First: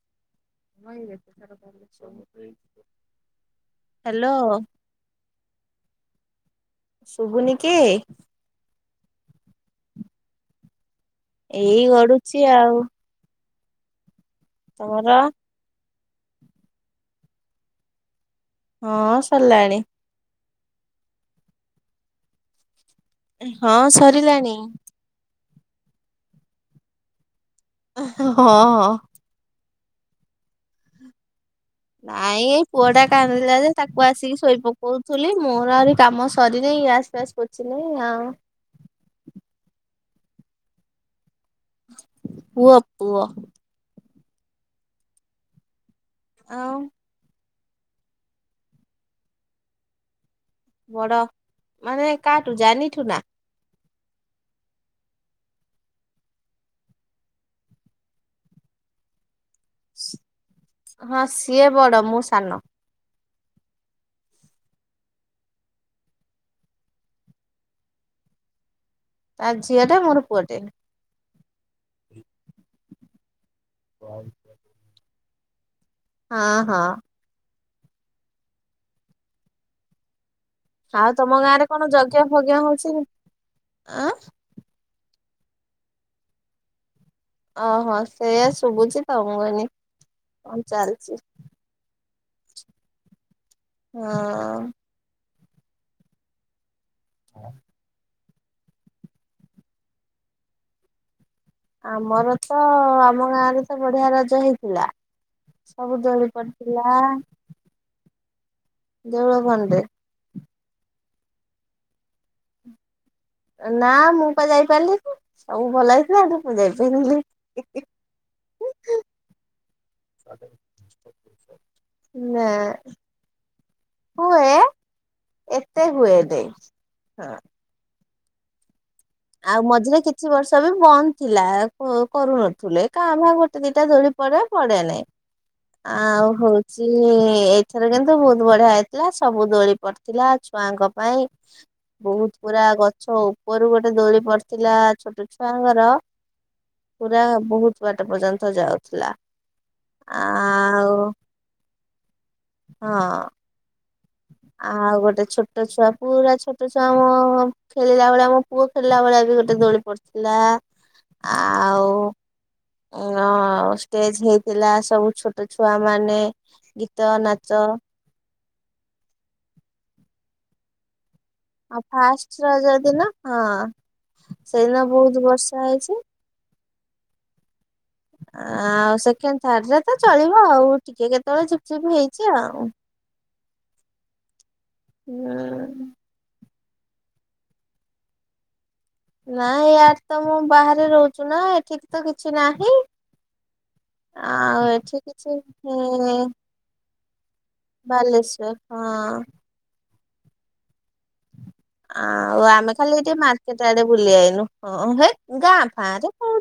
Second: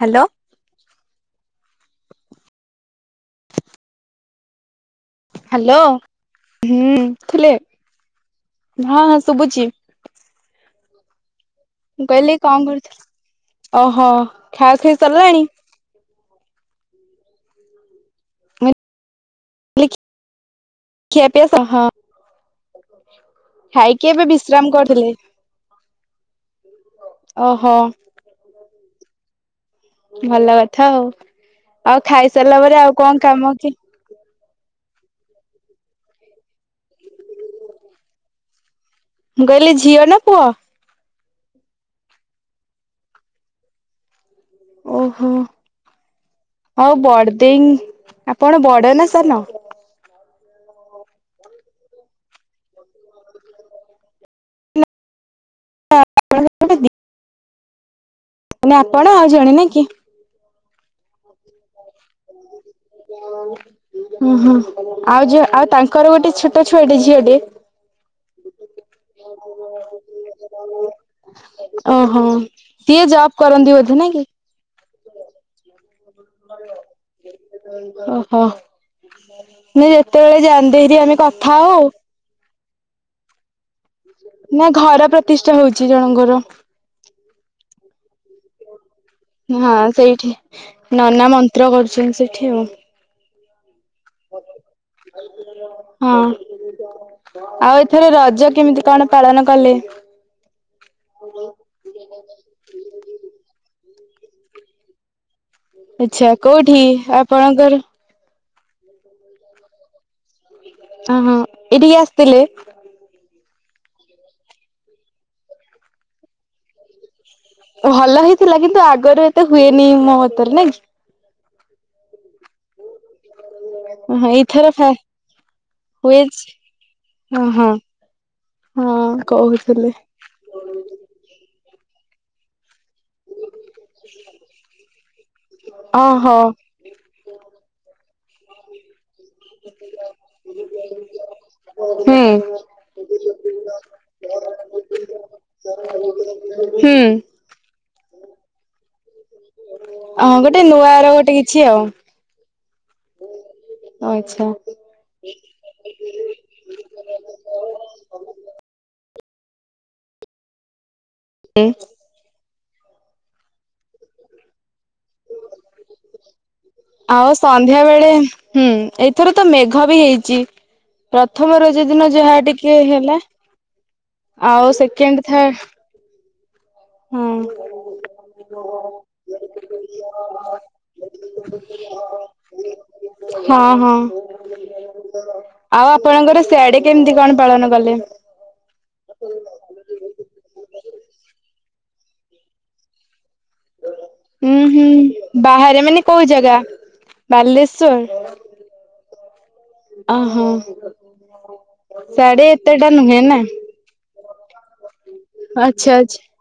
Hello hello hello ହୁଁ ଥିଲେ ଶୁଭୁନି କି? ହଁ ହଁ ଶୁଭୁଛି ଏଇ ମୁଁ କହିଲି ଗଡୁଛି କଣ ଆଉ କରୁଥିଲି ଓହୋ ଖାଆ ଖିଆଇ ତମର? ସରିଲାଣି ହୁଁ ହଁ ସରିଲାଣି। ଖିଆ ପିଆ ସହ ହଁ ଖାଇକି ଏବେ ସରିଲାଣି ବିଶ୍ରାମ କରିଥିଲେ। ଓହୋ। ହଁ ହଁ। ଭଲ କଥା ହଉ ଆଉ ନାଇଁ ଏଇ ଖାଇସାରିଲା ପରେ ପୁଅ ଆଉ ଟା କଣ କାମ କାନ୍ଦିଲା ଯେ କି? ତାକୁ ଆସିକି ଶୋଇ ପକଉଥିଲି ମୋର ଆହୁରି କାମ ସରିନହିଁ ଆସ ଫସ କରଛି ନାହିଁ ଆଉ। ମୁଁ କହିଲି ଝିଅ ନା ପୁଅ? ପୁଅ ପୁଅ। ଓହୋ ଆଉ ହଉ ବଡଦ ଆପଣ ବଡ ନା ସାନ? ବଡ। ମାନେ କାହାଠୁ ଜାନିଠୁ ନା? [unintelligible] ମାନେ ଆପଣ ଆଉ ଜଣେ ନା କି? ହଁ ସିଏ ବଡ ମୁଁ ସାନ। [unintelligible] ହୁଁ ହୁଁ ଆଉ ଯୋ ଆଉ ତାଙ୍କର ଗୋଟେ ଛୋଟ ଛୁଆଟେ ଝିଅ ଟେ। ତା ଝିଅ ଟେ ମୋର ପୁଅଟେ [inaudible] ଓହୋ ସିଏ ଜବ୍ କରନ୍ତି ବୋଧେ ନା କି? ହ ହଁ ହଁ। ଓହୋ ମୁ ଯେତେବେଳେ ଯାନ୍ଦରି ଆମେ କଥା ଆଉ। କେ ଭଗି ହଉଛି ଆ ନା ଘର ପ୍ରତିଷ୍ଠା ହଉଛି ଜଣଙ୍କର। ଓହୋ ସେଇଆ ଶୁଭୁଛି। ତ ମୁଁ କହିନି ହଁ ସେଇଠି କଣ ଚାଲିଛି ନନା ମନ୍ତ୍ର କରୁଛନ୍ତି ସେଇଠି ଆଉ। ହଁ। ହଁ ଆଉ ଏଥର ରଜ କେମିତି କଣ? ପାଳନ କଲେ। ଆମର ତ ଆମ ଗାଁ ରେ ତ ବଢ଼ିଆ ରଜ ହେଇଥିଲା। ସବୁ ଦୋଳି ଆଛା କୋଉଠି ପଡିଥିଲା ଆପଣଙ୍କର? ଦେଉଳ ବନ୍ଦେ ଅ ହଁ ଏଠିକି ଆସିଥିଲେ। ନା ମୁଁ ପା ଯାଇପାରିଲିନି ସବୁ ଭଲ ହେଇଥିଲା କିନ୍ତୁ ପୁ ଯାଇପାରିଲି। ଭଲ ହେଇଥିଲା କିନ୍ତୁ ଆଗରୁ ଏତେ ହୁଏନି ମୋ ମତରେ ନାଇଁ। ନା ହଁ ହୁଏ ଏଇଥର ଫା ଏତେ ହୁଏ ହୁଏନି ଓ ହଁ ହଁ ଆଉ କହୁଥିଲେ ମଝିରେ କିଛି ବର୍ଷ ବି ବନ୍ଦ ଥିଲା କରୁନଥିଲେ କା ଭାଁ ଗୋ ଗୋଟେ ଦି ଟା ଦୋଳି ପଡ଼େ ପଡ଼େନେହିଁ। ଆଉ ଓହୋ ହୋ ଚି ଏଇଥର କିନ୍ତୁ ବହୁତ୍ ବଢ଼ିଆ ହେଇଥିଲା। ସବୁ ଦୋଳି କରିଥିଲା ଛୁଆଙ୍କ ପାଇଁ ହୁଁ ବହୁତ୍ ପୁରା ଗଛ ଉପରୁ ଗା ଗୋଟେ ଦୋଳି ପଡ଼ିଥିଲା ଛୋଟ ଛୁଆଙ୍କର ହୁଁ ପୁରା ବୋହୁତ୍ ଛୁଆଟା ପର୍ଯ୍ୟନ୍ତ ଯାଉଥିଲା। ହଁ ଗୋଟେ ନୂଆ ଆଉ ର ଗୋଟେ କିଛି ଆଉ। ହଁ ଆଚ୍ଛା ଆଉ ଗୋଟେ ଛୋ ଛୋଟ ଛୁଆ ପୁରା ଛୋଟ ଛୁଆମ ଖେଳିଲା ଭଳିଆ ଆମ ପୁଅ ଖେଳିଲା ଭଳିଆ ବି ଗୋଟେ ଦୋଳି ପଡ଼ିଥିଲା। ଏ ହୋଉ ଆଁ ଷ୍ଟେଜ୍ ନେଇଥିଲା ସବୁ ଛୋଟ ଛୁଆ ମାନେ ଗୀତ ଆଉ ନାଚ ସନ୍ଧ୍ୟା ବେଳେ ହୁଁ ଏଇଥର ତ ମେଘ ବି ହେଇଚି। ପ୍ରଥମ ଆଉ ରଜ ଦିନ ଫାଷ୍ଟ ଯାହା ରଜ ଟିକେ ଦିନ ହେଲା। ହଁ ଆଉ ସେଇଦିନ ବହୁତ ସେକେଣ୍ଡ ବର୍ଷା ହେଇଛି ଥାର୍ଡ ହୁଁ। ଆଉ ସେକେଣ୍ଡ ଥାର୍ଡ ରେ ତ ଚଳିବ ଆଉ ଟିକେ କେତେବେଳେ ଝିପ୍ ଝିପ୍ ହେଇଚି ଆଉ। ହଁ ହଁ ହୁଁ ଆଉ ଆପଣଙ୍କର ସିଆଡେ କେମିତି କଣ ପାଳନ କଲେ? ନାଇଁ ୟାର ତ ମୁଁ ବାହାରେ ରହୁଛୁ ନା ଏଠିକ ତ କିଛି ନାହିଁ। ହୁଁ ଆଉ ହୁଁ ଏଠି କିଛି ବାହାରେ ମାନେ କୋଉ ଜାଗା ବାଲେଶ୍ ବାଲେଶ ହଁ ଅ ହୋ ଆ ଆଉ ଆମେ ଖାଲି ଏ ଟେ ମାର୍କେଟ୍ ଆଡ଼େ ବୁଲି ଆଇନୁ। ହଁ ହେ ଗାଁ ଆଚ୍ଛା ଫାଁ ରେ ଆଚ୍ଛା କୋ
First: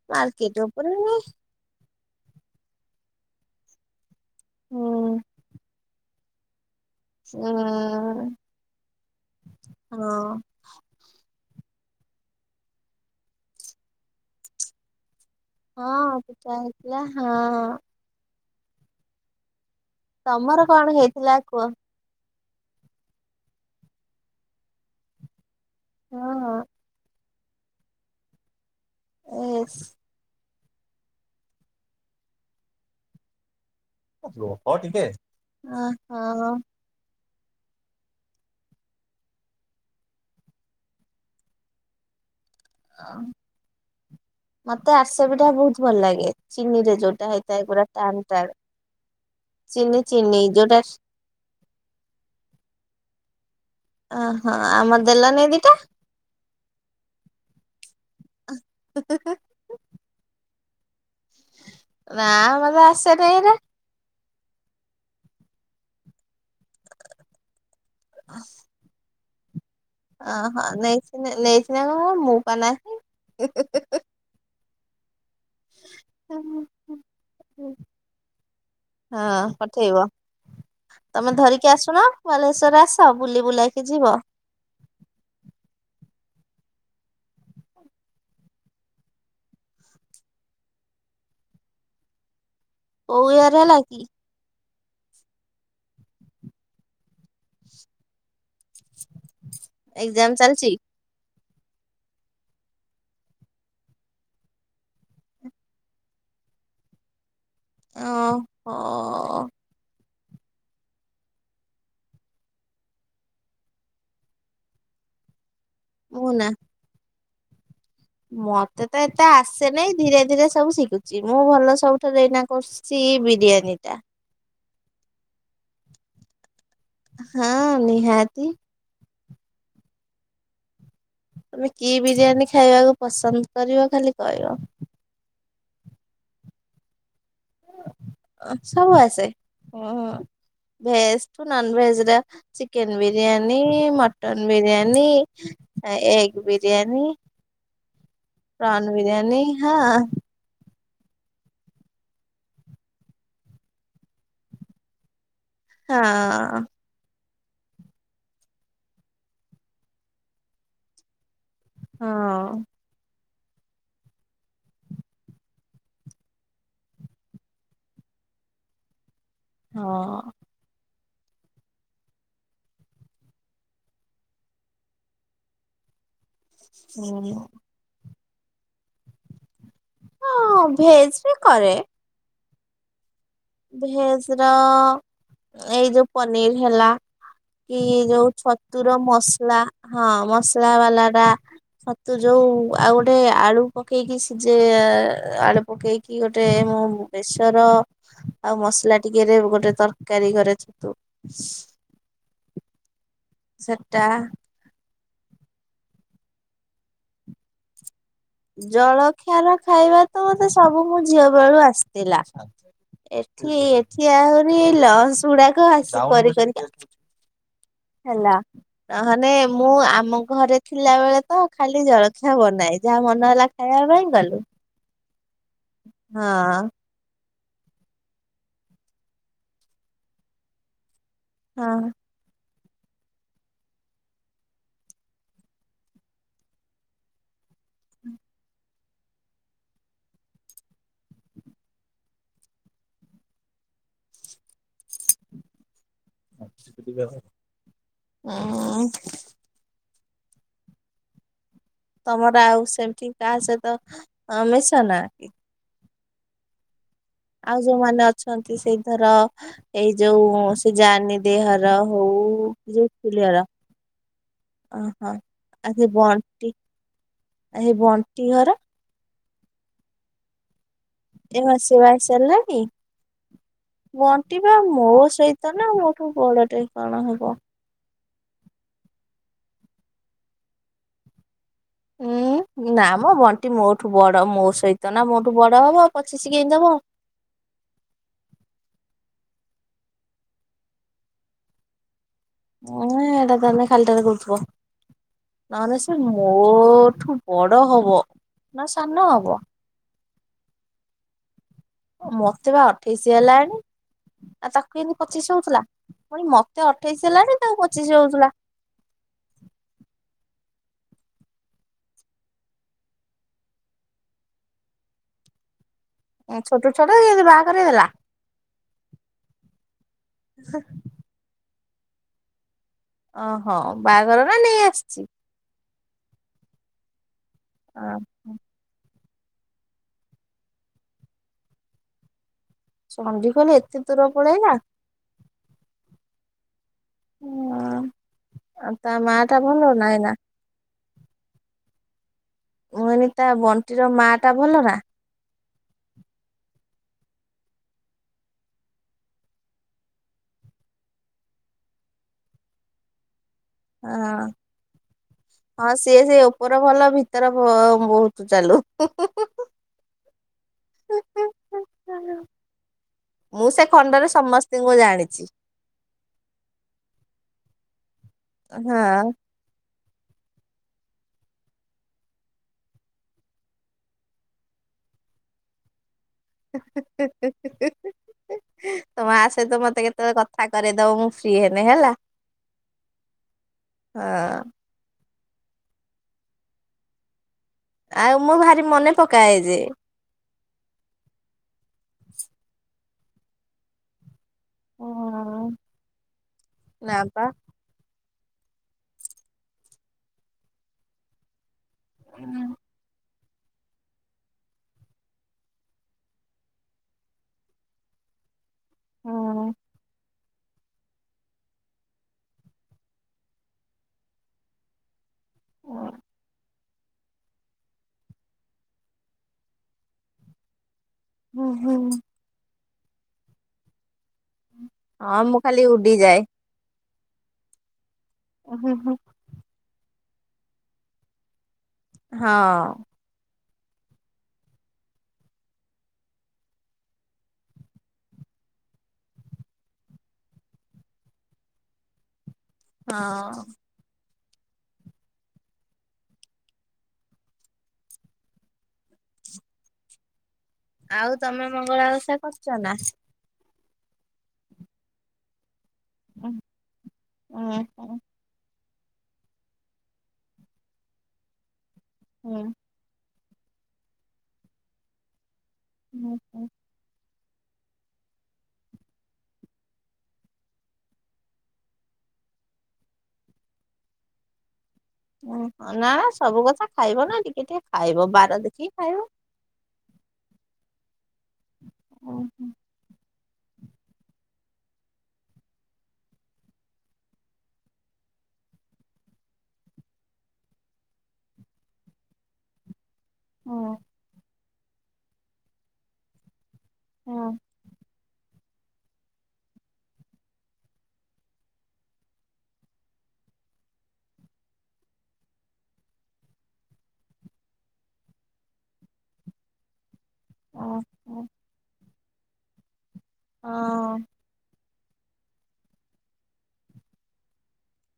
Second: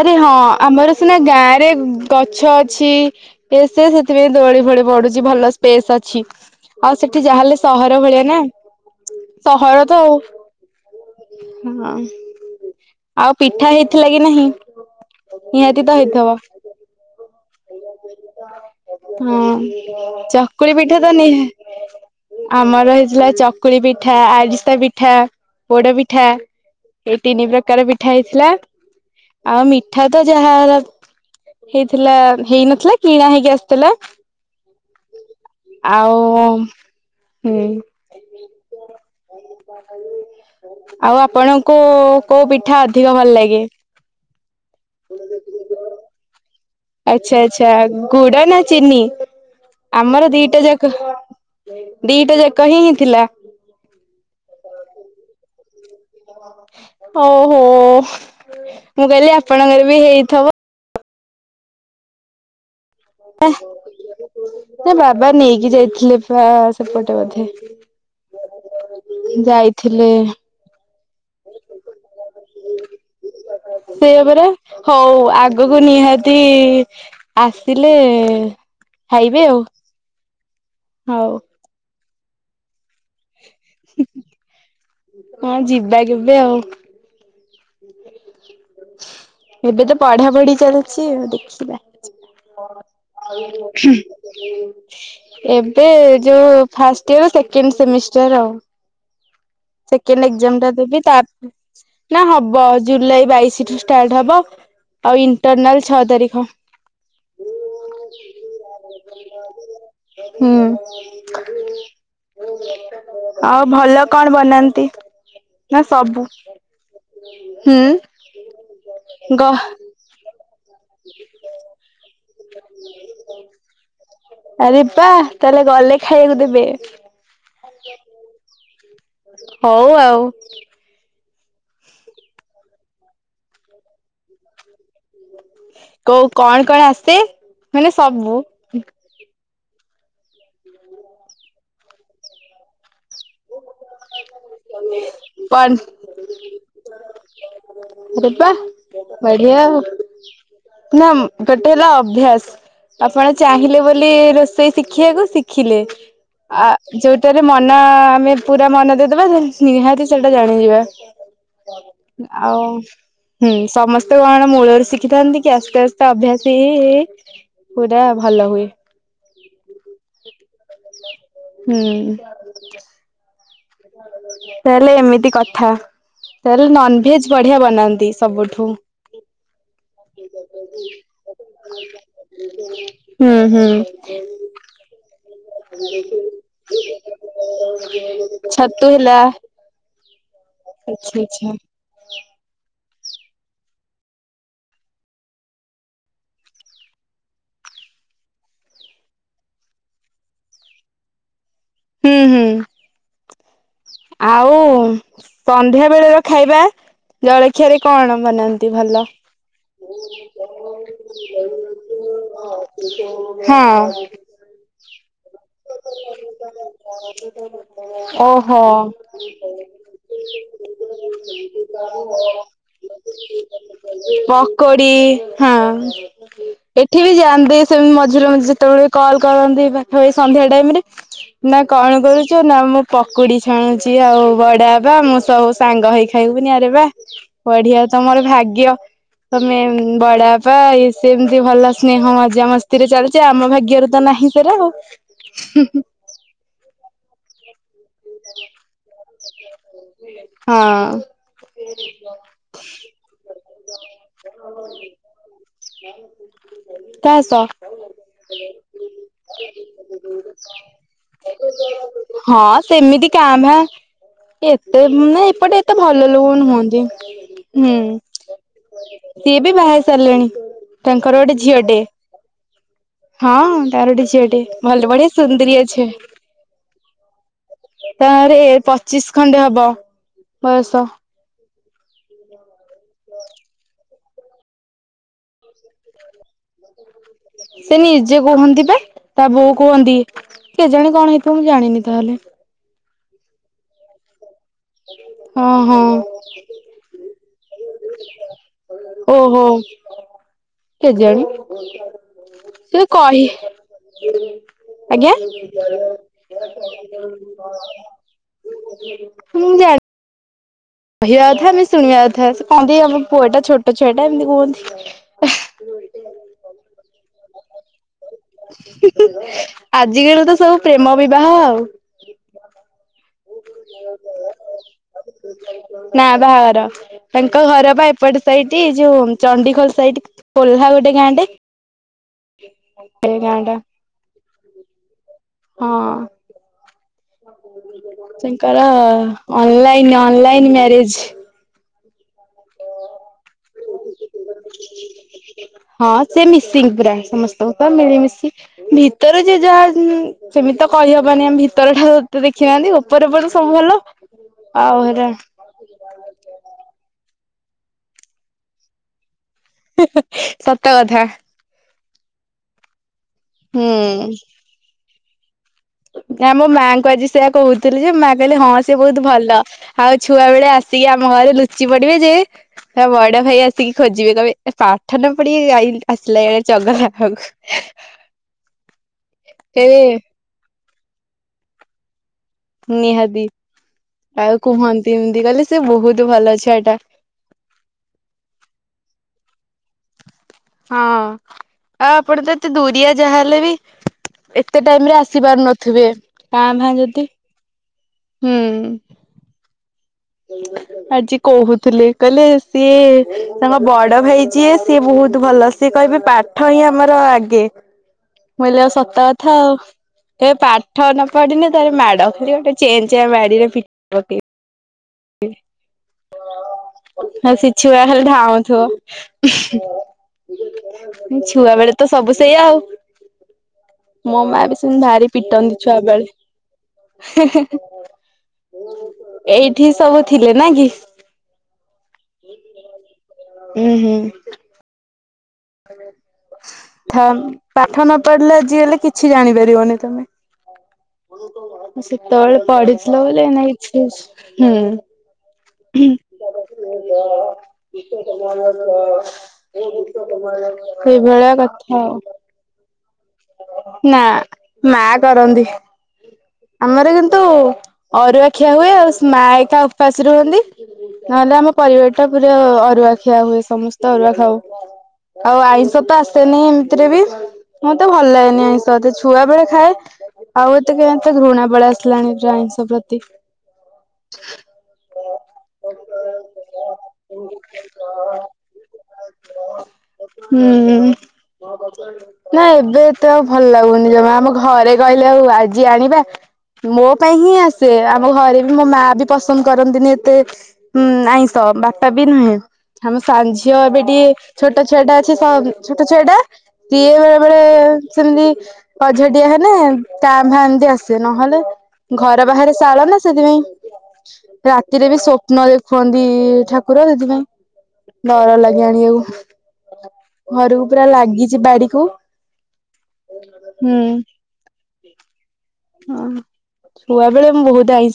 ଆରେ ହଁ ଉପରେ ଆମର ସିନା ନୁହେଁ ଗାଁରେ ଗଛ ଅଛି। ଏ ସେ ସେଥି ସେଥିପାଇଁ ଦୋଳି ଫୋଳି ହୁଁ ପଡୁଛି ଭଲ ସ୍ପେସ୍ ଅଛି। ଆଉ ସେଠି ଯାହାହେଲେ ସହର ଭଳିଆ ଉଁ ନା ସହର ତ ହଁ। ହୁଁ ଆ ଆଉ ପିଠା ହେଇଥିଲା କି ନାହିଁ? ନିହାତି ତ ହଁ ହେଇଥିବ। ପିଠା ହେଇଥିଲା ହଁ। ହଁ ତମର ଚକୁଳି କଣ ପିଠା ତ ନି ହେଇଥିଲା କୁହ? ଆମର ହେଇଥିଲା ଚକୁଳି ପିଠା, ଆରିସା ପିଠା। ପୋଡ଼ ପିଠା ହଁ ଏଇ ତିନି ପ୍ରକାର ପିଠା ହେଇଥିଲା ଆଉ ଏସ୍ ମିଠା ତ ଯାହା ହେଲା ହେଇଥିଲା ହେଇନଥିଲା କିଣା ହେଇକି ଆସିଥିଲା। ରହ ଟିକେ ଆଉ ହୁଁ ଆଉ ଆପଣଙ୍କୁ କୋଉ ପିଠା ଅଧିକ ଭଲ ଲାଗେ? ମତେ ଆରିସା ପିଠା ବହୁତ୍ ଭଲଲାଗେ। ଚିନିରେ ଆଚ୍ଛା ଆଚ୍ଛା ଗୁଡ଼ ଟାଣ। ନା ଚିିନି। ଚିନି ଆମର ଚିନି ଦିଟା ଯୋଉଟା ଯାକ ଦିଟା ଯାକ ହିଁ ହିଁ ଥିଲା। ଓହୋ! ଆମ ଦେଲନି ଦିଟା। ଓହୋ! ମୁଁ କହିଲି ଆପଣଙ୍କର ବି ହେଇଥିବ। ନା ମଲା ସେ ବାବା ନେଇକି ଯାଇଥିଲେ। ବା ସେପଟେ ବୋଧେ ଯାଇ ଓହଁ ନେଇିନା ନେଇ ସିନା କଣ କଣ ମୁଁ ପା ନାହିଁ? ହଉ ଆ [unintelligible] ଆଗକୁ ନିହାତି ଆସିଲେ ହଁ ଖାଇବେ ଆଉ। ହଉ। ଟିକେ ଆସୁନ ବାଲେଶ୍ୱରରେ ଆସ ବୁଲି ବୁଲାକି ଯିବ। ହଁ ଯିବା କେବେ ଆଉ। ହ [unintelligible] ଏବେ ତ ପଢା ପଢି ଚାଲିଛି ଆଉ ଦେଖିବା। କୋଉ ଇୟର ହେଲା କି [unintelligible] ଏବେ ଯୋଉ ଫାଷ୍ଟ ଇୟର ସେକେଣ୍ଡ ସେମିଷ୍ଟର ଆଉ। ସେକେଣ୍ଡ ଏକ୍ଜାମ ଏକ୍ସମ୍ ଟା ଚାଲିଛି ଦେବି ତ [unintelligible] ନା ହବ ଜୁଲାଇ ବାଇଶି ରୁ ଷ୍ଟାର୍ଟ ହବ। ଆଉ ଇଣ୍ଟରନାଲ ଛଅ ତାରିଖ। ଓ ହୋ! ହୁଁ। ଆଉ ଭଲ କଣ ବନାନ୍ତି ନା ସବୁ? ମୁଁ ନା ହୁଁ। ମତେ ତ ଏତେ ଗ ଆସେନହି ଧୀରେ ଧୀରେ ସବୁ ଶିଖୁଛି ମୁଁ ଭଲ ସବୁ। ତୋଦେଇ ଏ ଇନା କରଚ୍ଛ ବିରିୟାନୀ ଟା। ଆରେ ପା ତାହେଲେ ଗଲେ ଖାଇବାକୁ ଦେବେ। ହଁ ନିହାତି। ହଉ ଆଉ। ତମେ କି ବିରିୟାନୀ ଖାଇବାକୁ ପସନ୍ଦ କରିବ ଖାଲି କହିବ। କୋଉ କଣ କଣ ଆସେ ମାନେ ସବୁ। ସବୁ ଆସେ ହ ଭେଜ୍‌ ଟୁ ନନ ଭେଜ ରେ ଚିକେନ ବିରିୟାନୀ, ମଟନ ବିରିୟାନୀ କଣ ଏଗ ବିରିୟାନୀ ଆରେ ବା ପ୍ରାଉନ ବିରିୟାନୀ ବଢିଆ ହଁ। ଆଉ ନା ଗୋଟେ ହେଲା ଅଭ୍ୟାସ। ଆପଣ ଚାହିଁଲେ ବୋଲି ରୋଷେଇ ଶିଖିବାକୁ ଶି ଖିଲେ ହଁ ଆ ଯୋଉଟାରେ ମନ ଆମେ ପୁରା ମନ ଦେଇଦବା ନିହାତି ସେଇଟା ଜାଣିଯିବା। ଆଉ ହଁ ହୁଁ, ସମସ୍ତେ କଣ ମୂଳରୁ ଶିଖିଥାନ୍ତି କି ଆସ୍ତେ ଆସ୍ତେ ଅଭ୍ୟାସ ହେଇ ହେଇ ପୁରା ଭଲ ହୁଏ। ହଁ। ହୁଁ। ତାହେଲେ ଏମିତି କଥା ତାହେଲେ ନନ୍‌ଭେଜ୍‌ ହଁ ବଢିଆ ବନାନ୍ତି। ସବୁଠୁ। ହଁ ଭେଜ ବି କରେ ହ [unintelligible] ଭେଜ ର ଏଇ ଯୋଉ ପନିର ହେଲା। କି ଯୋଉ ଛତୁ ଛତୁର ହେଲା। ମସଲା ହଁ ମସଲା ବାଲା ଆଚ୍ଛା ଟା। ଆଚ୍ଛା ଛତୁ ଯୋଉ ଆଉ ଗୋଟେ ଆଳୁ ପକେଇକି ସିଜେ ଆଳୁ ପକେଇକି ଗୋଟେ ମୁଁ। ବେସର। ଆଉ ମସଲା ଟିକେରେ ଗୋଟେ ତରକାରୀ କରେ ଛତୁ। ହୁଁ ହୁଁ। ସେଟା ଆଉ ସନ୍ଧ୍ୟା ବେଳ ର ଖାଇବା ଜଳଖିଆରେ କଣ ବନାନ୍ତି ଭଲ ଜଳଖିଆର ଖାଇବା ତ ମତେ ସବୁ ମୋ ଝିଅ ବେଳୁ ଏଠି ହଁ ଏଠି ଆହୁରି ଲସ ଗୁଡାକ ଆସି କରି କରିକା ଓହୋ। ନହଲେେ ମୁଁ ଆମ ଘରେ ଥିଲା ବେଳେ ତ ଖାଲି ଜଳଖିଆ ବନାଏ ଯାହା ମନ ହେଲା ଖାଇବା ପାଇଁ ଗଲେ ପକଡ଼ି। ହଁ। ଏଠି ବି ଯାଆନ୍ତି ସେମିତି ମଝିରେ ମଝିରେ ଯେତେବେଳେ କଲ୍ କରନ୍ତି ପାଖାପାଖି ସନ୍ଧ୍ୟା ଟାଇମ ରେ। ନା ହଁ କଣ କରୁଚ଼ନା ମୁଁ ପକୁଡି ଛାଣୁଛି ଆଉ ବଡ ବାବା ମୁଁ ସବୁ ସାଙ୍ଗ ହେଇ ଖାଇବୁନି ଆରେ ବା। ବଢିଆ ତମର ଭାଗ୍ୟ ତମେ ବଡବାପା ସେ ସେମିତି ଭଲ ସ୍ନେହ ମଜା ମସ୍ତିରେ ଚାଲିଚିିଆମ ଭାଗ୍ୟରେ ତ ନାହିଁ ସେରା ହଉ ହଁ [unintelligible] [inaudible] ହଁ। ତମର ଆଉ ସେମିତି କାହା ସହିତ ମିଶନା ହ [unintelligible] ଆଉ ଯୋଉମାନେ ଅଛନ୍ତି ସେଇ ଧର ଏଇ ଯୋଉ ସେ ଜା ହଁ ସେମିତି କାଁ ଭା। ଏତେ ଓହୋ। ମାନେ ଏପଟେ ଆଉ ଏତେ ସେ ଭଲ ଲୋକ ବଣ୍ଟି ନୁହନ୍ତି ଆଉ ହୁଁ। ସେ ବଣ୍ଟି ଘର ସିଏ ବି ବାହାହେଇସାରିଲେଣି ତାଙ୍କର ଗୋଟେ ଏ ବା ଝିଅ ସେ ଟେ। ବାହା ହେଇ ସାରିଲାଣି? ହଁ ତାରଟେ ଗୋଟେ ବଣ୍ଟି ଝିଅଟେ ବା ମୋ ଭଲ ବଢିଆ ସହିତ ସୁନ୍ଦରୀ ନା ମୋଠୁ ଆଝିଅଟେ। ବଡଟେ କଣ ହବ? ତାରେ ପଚିଶ ଖଣ୍ଡେ ହବ ବୟସ। ଉୁଁ ନା ମ ବଣ୍ଟି ମୋଠୁ ବଡ ମୋ ସହିତ ନା ମୋଠୁ ବଡ ହବ ପଚିଶ କେମିତି ହବ ସେ ନିଜେ କୁହନ୍ତି ବା ତା ବୋଉ କୁହନ୍ତି କେ ଜାଣେ କଣ ହେଇଥିବ ମୁଁ ଜାଣିନି ତାହେଲେ ମାନେ ଏଇଟା ଖାଲିଟାରେ କହୁଥିବ ହଁ ନହେଲେ ହଁ ସେ ମୋଠୁ ବଡ ହବ ନା ସାନ ହବ ଓହୋ କେଜାଣି ମତେ ବା ସେ ଅଠେଇଶି ହେଲାଣି କହି- ଆଉ ତାକୁ କେମିତି ଆଜ୍ଞା ପଚିଶ ହଉଥିଲା। ପୁଣି ମତେ ଅଠେଇଶି ହେଲାଣି ତାକୁ ପଚିଶି ହଉଥିଲା ମୁଁ ଯା କହିବା କଥା ଆମେ ଶୁଣିବା କଥା ସେ କହନ୍ତି ଆମ ପୁଅଟା ଛୋଟ ଛୁଆ ଟା ଏମିତି କୁହନ୍ତି- [inaudible] ଛୋଟ ଛୁଆଟା କେମିତି ବାହାଘର ହେଇଗଲା। ଆଜିକାଲିତ ସବୁ ପ୍ରେମ ବିବାହ ଆଉ ଓହୋ ବାହାଘର ନା ନେଇ ଆସିଛି- ନା ବାହାଘର ତାଙ୍କ ଘର ବା ଏପଟେ ଓହୋ। ସେଇଠି ଯୋଉ ଚଣ୍ଡିଖୋଲ ସଇଠ କୋଲ୍ଲା ଗୋଟେ ଗାଁ ଟେ ସେ ଗାଁ ଚଣ୍ଡିଖୋଲ ଟା ଏତେ ଦୂର ପଳେଇଲା ହଁ ତାଙ୍କର ଆଉ ତା ମା ଟା ଭଲ ନାଇଁ ନା ଅନଲାଇନ ଏଇନା। ଅନଲାଇନ ମ୍ୟାରେଜ- ମାନେ ତା ବଣ୍ଟିର ମା ଟା ଭଲ ନା ହଁ ସେ ମିଶିଙ୍ଗ ପୁରା ସମସ୍ତଙ୍କୁ ତ ମିଳିମିଶି ଭିତରେ ଯିଏ ଯାହା ସେମିତି ତ କହିହବନି ଆମେ ଭିତର ଟା ତତେ ଦେଖିନାହାନ୍ତି ଉପରେ ପରେ ସବୁ ଭଲ ହଁ। ଆଉ ହେରା ହଁ ସିଏ ସେ ଉପର ଭଲ ଭିତର ବହୁତୁ ଚାଲୁ ସତ କଥା ମୁଁ ସେ ହୁଁ ଖଣ୍ଡରେ ସମସ୍ତଙ୍କୁ ଜାଣିଛି ନା ମୋ ମାଆଙ୍କୁ ଆଜି ସେୟା କହୁଥିଲି ଯେ ମାଆ କହିଲେ ହଁ ସେ ବହୁତୁ ଭଲ। ଆଉ ଛୁଆ ବେଳେ ଆସିକି ଆମ ଘରେ ଲୁଚି ପଡିବେ ଯେ ହ ବଇଡା ଭାଇ ଆସିକି ଖୋଜିବେ କବେ ପାଠ ନ ପଢିକି ଗାଇଲେ ଆସିଲା ଏେ ଚଗକୁ କେବେ କଠା କରିଦବ ମୁଁ ଫ୍ରି ହେନି ହେଲା। ନିହାତି ଆଉ ହଁ କୁହନ୍ତି ଏମିତି କହିଲେ ସେ ବହୁତ ଭଲ ଛୁଆଟା। ଆଉ ମୁଁ ଭାରି ମନେ ପକାଏ ଯେ। ହଁ ଆଉ ଆପଣ ତ ଏତେ ଦୁରିଆ ଯାହା ହେଲେ ବି ଏତେ ଟାଇମ ରେ ଆସି ହୁଁ ପାରୁନଥିବେ କାଁ ଭାଁ ନା ଯଦି ପା। ହୁଁ ଆଜି କହୁଥିଲେ କହିଲେ ହୁଁ ସିଏ ତାଙ୍କ ବଡ ଭାଇ ଯିଏ ସିଏ ବହୁତ ଭଲ ସିଏ କହିବେ ପାଠ ହିଁ ଆମର ଆଗେ। ବୋଇିଲଉ ସପ୍ତାହ କଥା ଆଉ। ହୁଁ ଏ ପାଠ ନ ପଢିନେ ତାର ମାଡ ଖ ଗୋଟେ ଚେନ୍ ଚେନ୍ ବାଡିରେ ପକେଇବି। ଆ ସେଛୁଆ ହଲ ଢାଅ ଛୁଆ ବେଳେ ତ ସବୁ ସେଇଆ ଆଉ ମୋ ମା ବି ସେମିତି ଭାରି ହଁ ମୁଁ ପିଟନ୍ତି ଖାଲି ଛୁଆ ବେଳେ। ଉଡିଯାଏ। ହୁଁ ହୁଁ ଏଇଠି ସବୁ ଥିଲେ ନ କି। ହଁ। ହୁଁ ହୁଁ। ଆ ପାଠ ନ ପଢିଲେ ଆଜି ହେଲେ କିଛି ଜାଣିପାରିବନି ତମେ ସେତେବେଳେ ପଢିଥିଲ ବ ହଁ ନାଇଁଛି ହୁଁ ହୁଁ [unintelligible] ଆଉ ତମେ ମଙ୍ଗଳା ଓସା କରୁଛ ନା? ନା ମା କରନ୍ତି। ହୁଁ ଆମର କିନ୍ତୁ ହୁଁ ଅରୁଆଖିଆ ହୁଏ ଆଉ ମା ଏକା ଉପାସ ରୁହନ୍ତି ନହେଲେ ଆମ ପରିବାର ଟା ପୁରା ହୁଁ ଅରୁଆଖିଆ ହୁଏ ସମସ୍ତେ। ତ ଅରୁଆ ଖାଉ ଆଉ ଆଇଁଷ ତ ହୁଁ ଆସେନି ଏମିତିରେ ବି। ମତେ ଭଲ ଲାଗେନି ଆଇଁଷ ଏତେ ଛୁଆ ବେଳେ ଖାଏ। ଆଉ ଏତେ କେମିତି ଘୃଣା ପଳେଇ ଆସିଲାଣି ଆଇଁଷ ପ୍ରତି। ଓହୋ ନା ସବୁ କଥା ଖାଇବ ନା ଟିକେ ଟିକେ ଖାଇବ ବାର ଦେଖିକି ଖାଇବ। ହୁଁ ହୁଁ ନାଇଁ ଏବେ ଏତେ ଆଉ ଭଲ ଲାଗୁନି ଜମା ଆମ ଘରେ କହିଲେ ଆଉ ଆଜି ଆଣିବା ମୋ ପାଇଁ ହିଁ ଆସେ ଆମ ଘରେ ବି ମୋ ମା ବି ପସନ୍ଦ କରନ୍ତିନି ଏତେ ହୁଁ ଆଇଁଷ ବାପା ବି ନୁହେଁ। ଆମ ହୁଁ ସାନ୍ଝିଅ ଏବେ ଟିକେ ଛୋଟ ଛୁଆ ଟା ଅଛି ଛୋଟ ଛୁଆ ଟା ସିଏ ବେଳେ ହଁ। ବେଳେ ସେମିତି ଅଝଡିଆ ହେଲେ କାଁଭା ଏମତି ଆସେ ନହେଲେ ଘର ବାହାରେ ଶାଳ ନା ସେଥିପାଇଁ ରାତିରେ ବି ସ୍ବାପ୍ନ ଦେଖୁଅନ୍ତି ଠାକୁର ସେଥିପାଇଁ ଡର ଲାଗେ ଆଣିବାକୁ ଘରକୁ ପୁରା ହୁଁ ଲାଗିଛି ବାଡିକୁ। ହଁ। ହୁଁ। ହଁ ଛୁଆ ବେଳେ ମୁଁ ବହୁତ ଆଇଁଷ